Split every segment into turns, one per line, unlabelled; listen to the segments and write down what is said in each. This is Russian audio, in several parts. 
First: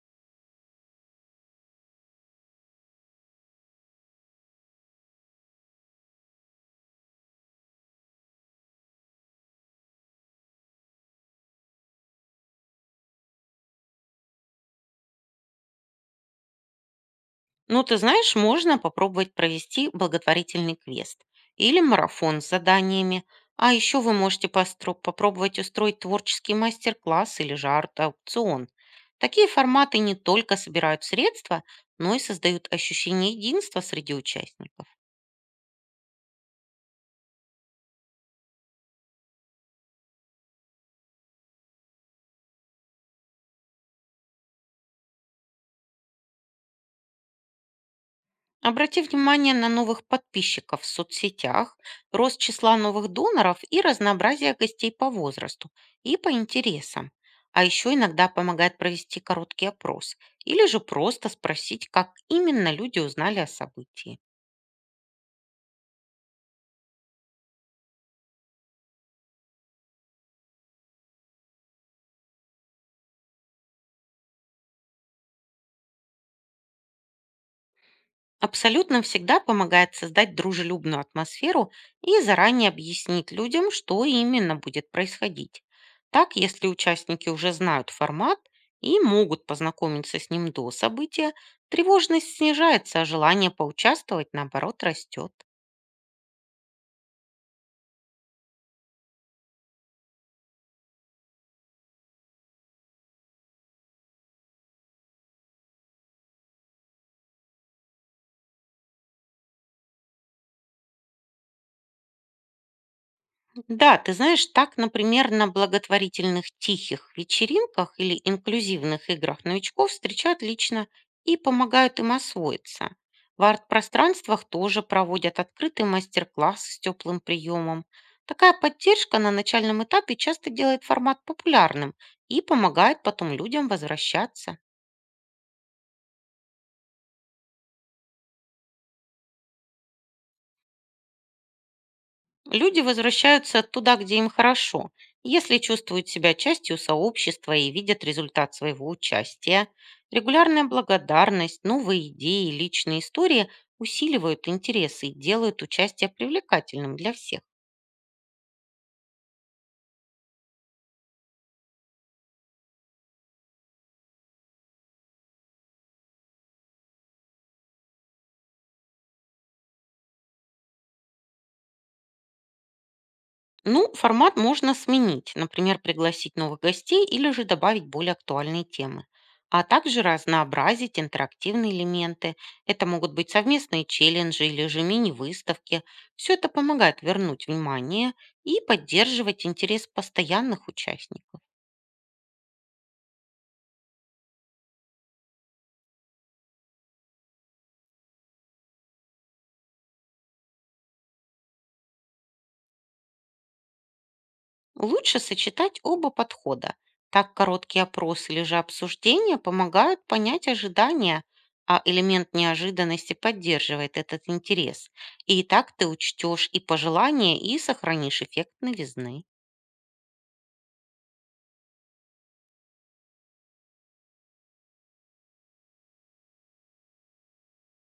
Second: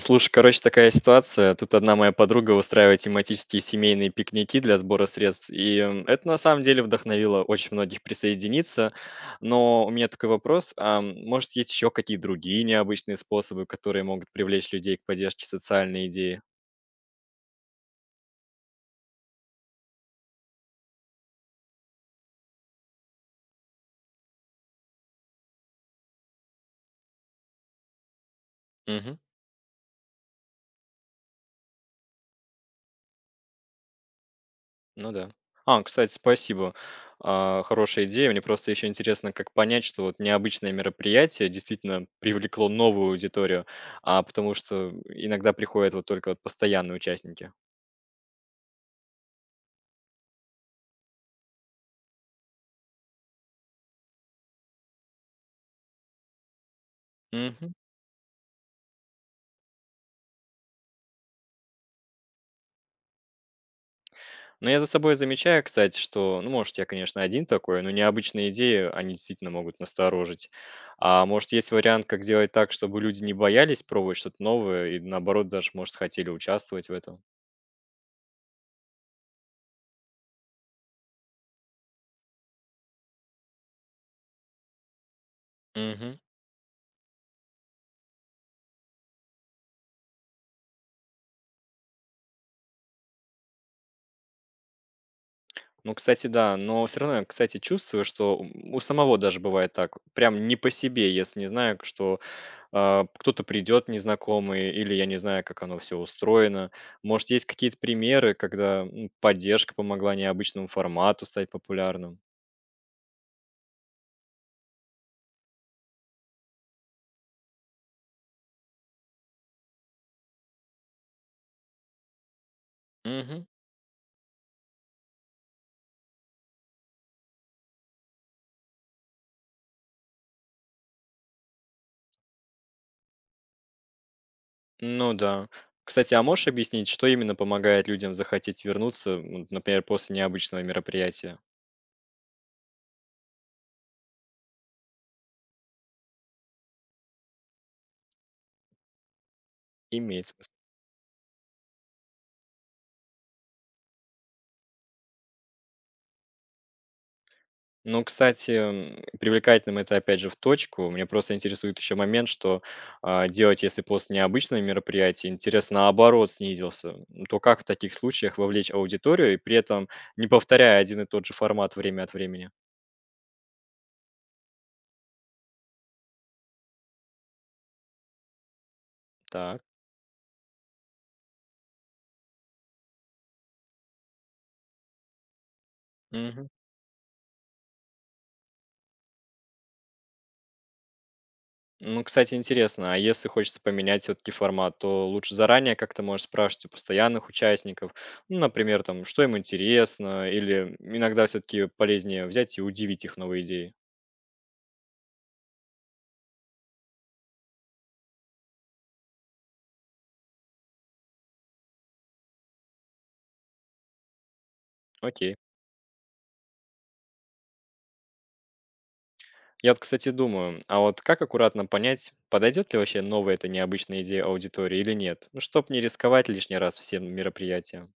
Слушай, короче, такая ситуация. Тут одна моя подруга устраивает тематические семейные пикники для сбора средств. Это на самом деле вдохновило очень многих присоединиться. Но у меня такой вопрос. Может, есть еще какие другие необычные способы, которые могут привлечь людей к поддержке социальной идеи?
Ну, ты знаешь, можно попробовать провести благотворительный квест или марафон с заданиями. А еще вы можете попробовать устроить творческий мастер-класс или же арт-аукцион.
Мгм.
Такие форматы не только собирают средства, но и создают ощущение единства среди участников.
Ну да. А, кстати, спасибо. А, хорошая идея. Мне просто еще интересно, как понять, что вот необычное мероприятие действительно привлекло новую аудиторию, а потому что иногда приходят вот только вот постоянные участники.
Обрати внимание на новых подписчиков в соцсетях, рост числа новых доноров и разнообразие гостей по возрасту и по интересам. А
Мгм.
еще иногда помогает провести короткий опрос или же просто спросить, как именно люди узнали о событии.
Но я за собой замечаю, кстати, что, ну, может, я, конечно, один такой, но необычные идеи, они действительно могут насторожить. А может, есть вариант, как сделать так, чтобы люди не боялись пробовать что-то новое и, наоборот, даже, может, хотели участвовать в этом?
Абсолютно всегда помогает создать дружелюбную атмосферу и заранее объяснить людям, что именно будет происходить.
Мгм.
Так, если участники уже знают формат и могут познакомиться с ним до события, тревожность снижается, а желание поучаствовать, наоборот, растет.
Ну, кстати, да, но все равно я, кстати, чувствую, что у самого даже бывает так, прям не по себе, если не знаю, что. А, кто-то придет незнакомый, или я не знаю, как оно все устроено. Может, есть какие-то примеры, когда, поддержка помогла необычному формату стать популярным?
Да, ты знаешь, так, например, на благотворительных тихих вечеринках или инклюзивных играх новичков встречают лично и помогают им освоиться. В
Мгм.
арт-пространствах тоже проводят открытые мастер-классы с теплым приемом. Такая поддержка на начальном этапе часто делает формат популярным и помогает потом людям возвращаться.
Ну да. Кстати, а можешь объяснить, что именно помогает людям захотеть вернуться, например, после необычного мероприятия?
Люди возвращаются туда, где им хорошо, если чувствуют себя частью сообщества и видят результат своего участия.
Имеет смысл.
Регулярная благодарность, новые идеи, личные истории усиливают интересы и делают участие привлекательным для всех.
Ну, кстати, привлекательным это, опять же, в точку. Меня просто интересует еще момент, что делать, если после необычного мероприятия интерес наоборот снизился. То как в таких случаях вовлечь аудиторию и при этом не повторяя один и тот же формат время от времени?
Ну, формат можно сменить, например, пригласить новых гостей или же добавить более актуальные темы.
Так.
А также разнообразить интерактивные элементы. Это могут быть совместные челленджи или же мини-выставки. Все
Мгм.
это помогает вернуть внимание и поддерживать интерес постоянных участников.
Ну, кстати, интересно, а если хочется поменять все-таки формат, то лучше заранее как-то можешь спрашивать у постоянных участников, ну, например, там, что им интересно, или иногда все-таки полезнее взять и удивить их новой идеей.
Лучше сочетать оба подхода. Так короткий опрос или же обсуждение помогают понять ожидания, а элемент неожиданности поддерживает этот интерес.
Окей.
И так ты учтешь и пожелания, и сохранишь эффект новизны.
Я вот, кстати, думаю, а вот как аккуратно понять, подойдет ли вообще новая эта необычная идея аудитории или нет? Ну, чтоб не рисковать лишний раз всем мероприятием.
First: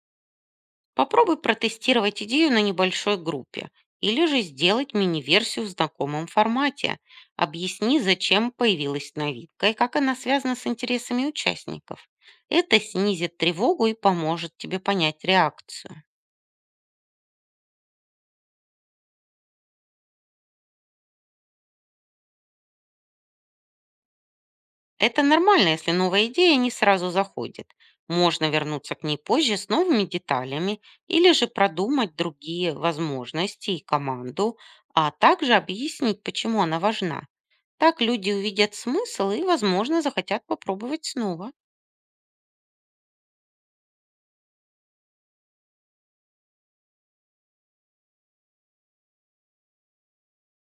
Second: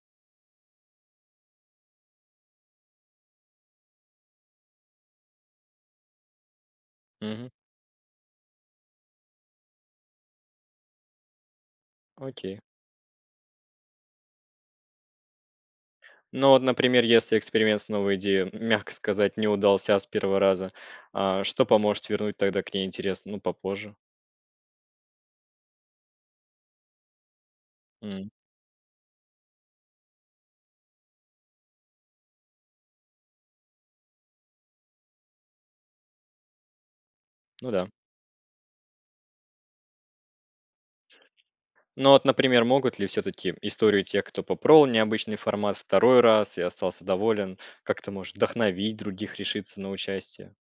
Попробуй протестировать идею на небольшой группе или же сделать мини-версию в знакомом формате.
Мгм.
Объясни, зачем появилась новинка и как она связана с интересами участников.
Окей.
Это снизит тревогу и поможет тебе понять реакцию.
Ну вот, например, если эксперимент с новой идеей, мягко сказать, не удался с первого раза, что поможет вернуть тогда к ней интерес? Ну, попозже.
Это нормально, если новая идея не сразу заходит.
М,
Можно вернуться к ней позже с новыми деталями или же продумать другие возможности и команду, а также объяснить, почему она важна.
Ну да.
Так люди увидят смысл и, возможно, захотят попробовать снова.
Ну вот, например, могут ли все-таки историю тех, кто попробовал необычный формат второй раз и остался доволен, как-то может вдохновить других решиться на участие?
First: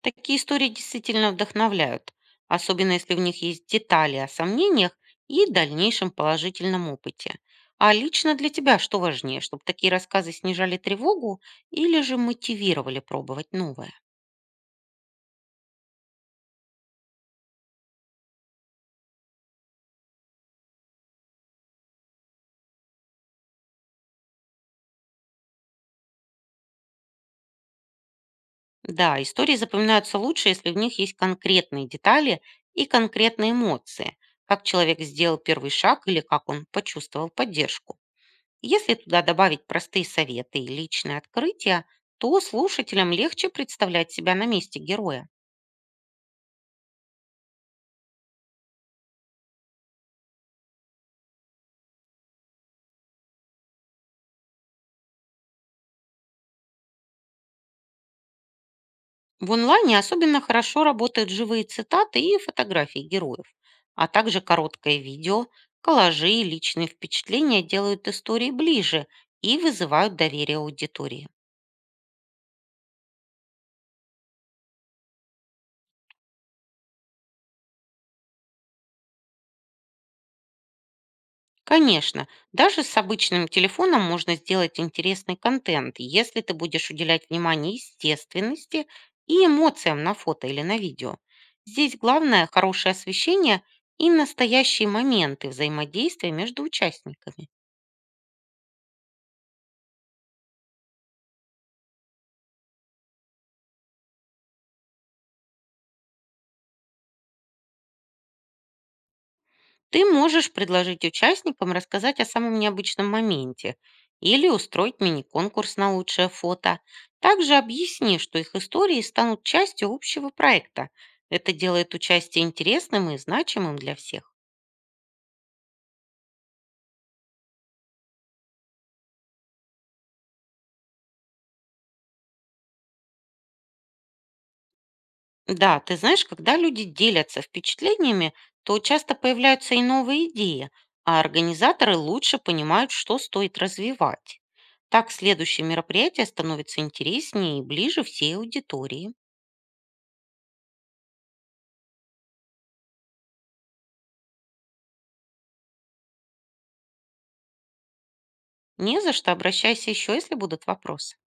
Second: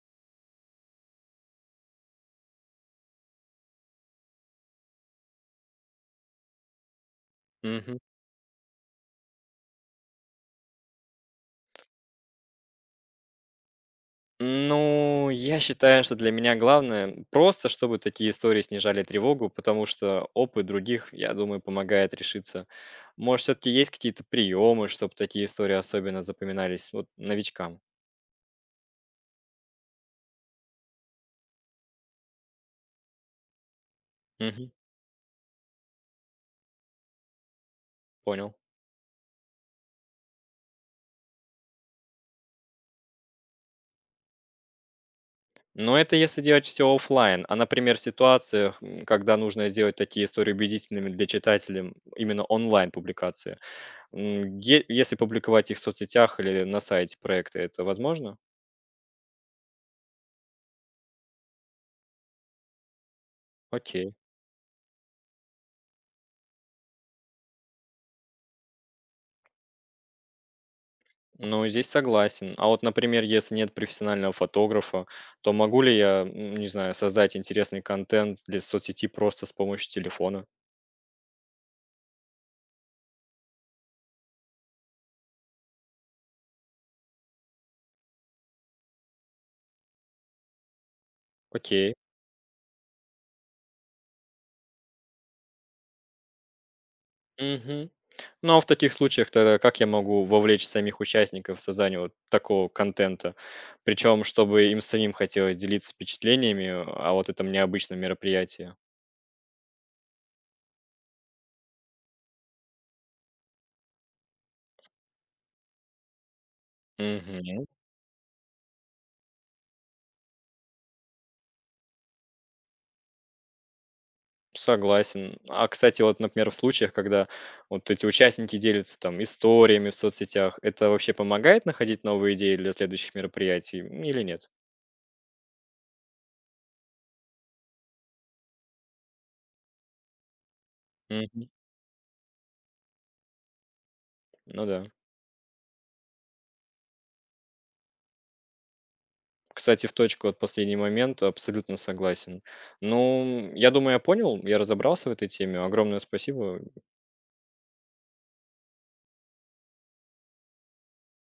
Такие истории действительно вдохновляют, особенно если в них есть детали о сомнениях и дальнейшем положительном опыте. А
Мгм.
лично для тебя что важнее, чтобы такие рассказы снижали тревогу или же мотивировали пробовать новое?
Ну, я считаю, что для меня главное просто, чтобы такие истории снижали тревогу, потому что опыт других, я думаю, помогает решиться. Может, все-таки есть какие-то приемы, чтобы такие истории особенно запоминались вот, новичкам?
Да, истории запоминаются лучше, если в них есть конкретные детали и конкретные эмоции, как
Мгм,
человек сделал первый шаг или как он почувствовал поддержку.
понял.
Если туда добавить простые советы и личные открытия, то слушателям легче представлять себя на месте героя.
Но это если делать все оффлайн, а, например, в ситуациях, когда нужно сделать такие истории убедительными для читателей, именно онлайн-публикации. Если публиковать их в соцсетях или на сайте проекта, это возможно?
В онлайне особенно хорошо работают живые цитаты и фотографии героев, а
Окей.
также короткое видео, коллажи и личные впечатления делают истории ближе и вызывают доверие аудитории.
Ну, здесь согласен. А вот, например, если нет профессионального фотографа, то могу ли я, не знаю, создать интересный контент для соцсети просто с помощью телефона?
Конечно, даже с обычным телефоном можно сделать интересный контент, если ты будешь уделять внимание естественности и эмоциям на фото или на видео.
Окей.
Здесь главное хорошее освещение и настоящие моменты взаимодействия между участниками.
Мгм. Ну, а в таких случаях тогда как я могу вовлечь самих участников в создание вот такого контента? Причем, чтобы им самим хотелось делиться впечатлениями о вот этом необычном мероприятии.
Ты можешь предложить участникам рассказать о самом необычном моменте или устроить мини-конкурс на лучшее фото. Также
Мгм.
объясни, что их истории станут частью общего проекта. Это делает участие интересным и значимым для всех.
Согласен. А, кстати, вот, например, в случаях, когда вот эти участники делятся там историями в соцсетях, это вообще помогает находить новые идеи для следующих мероприятий, или нет?
Да, ты знаешь, когда люди делятся впечатлениями, то часто появляются и новые идеи, а
Мгм.
организаторы лучше понимают, что стоит развивать.
Ну да.
Так следующее мероприятие становится интереснее и ближе всей аудитории.
Кстати, в точку от последний момент абсолютно согласен. Ну, я думаю, я понял, я разобрался в этой теме. Огромное спасибо.
Не за что, обращайся еще, если будут вопросы.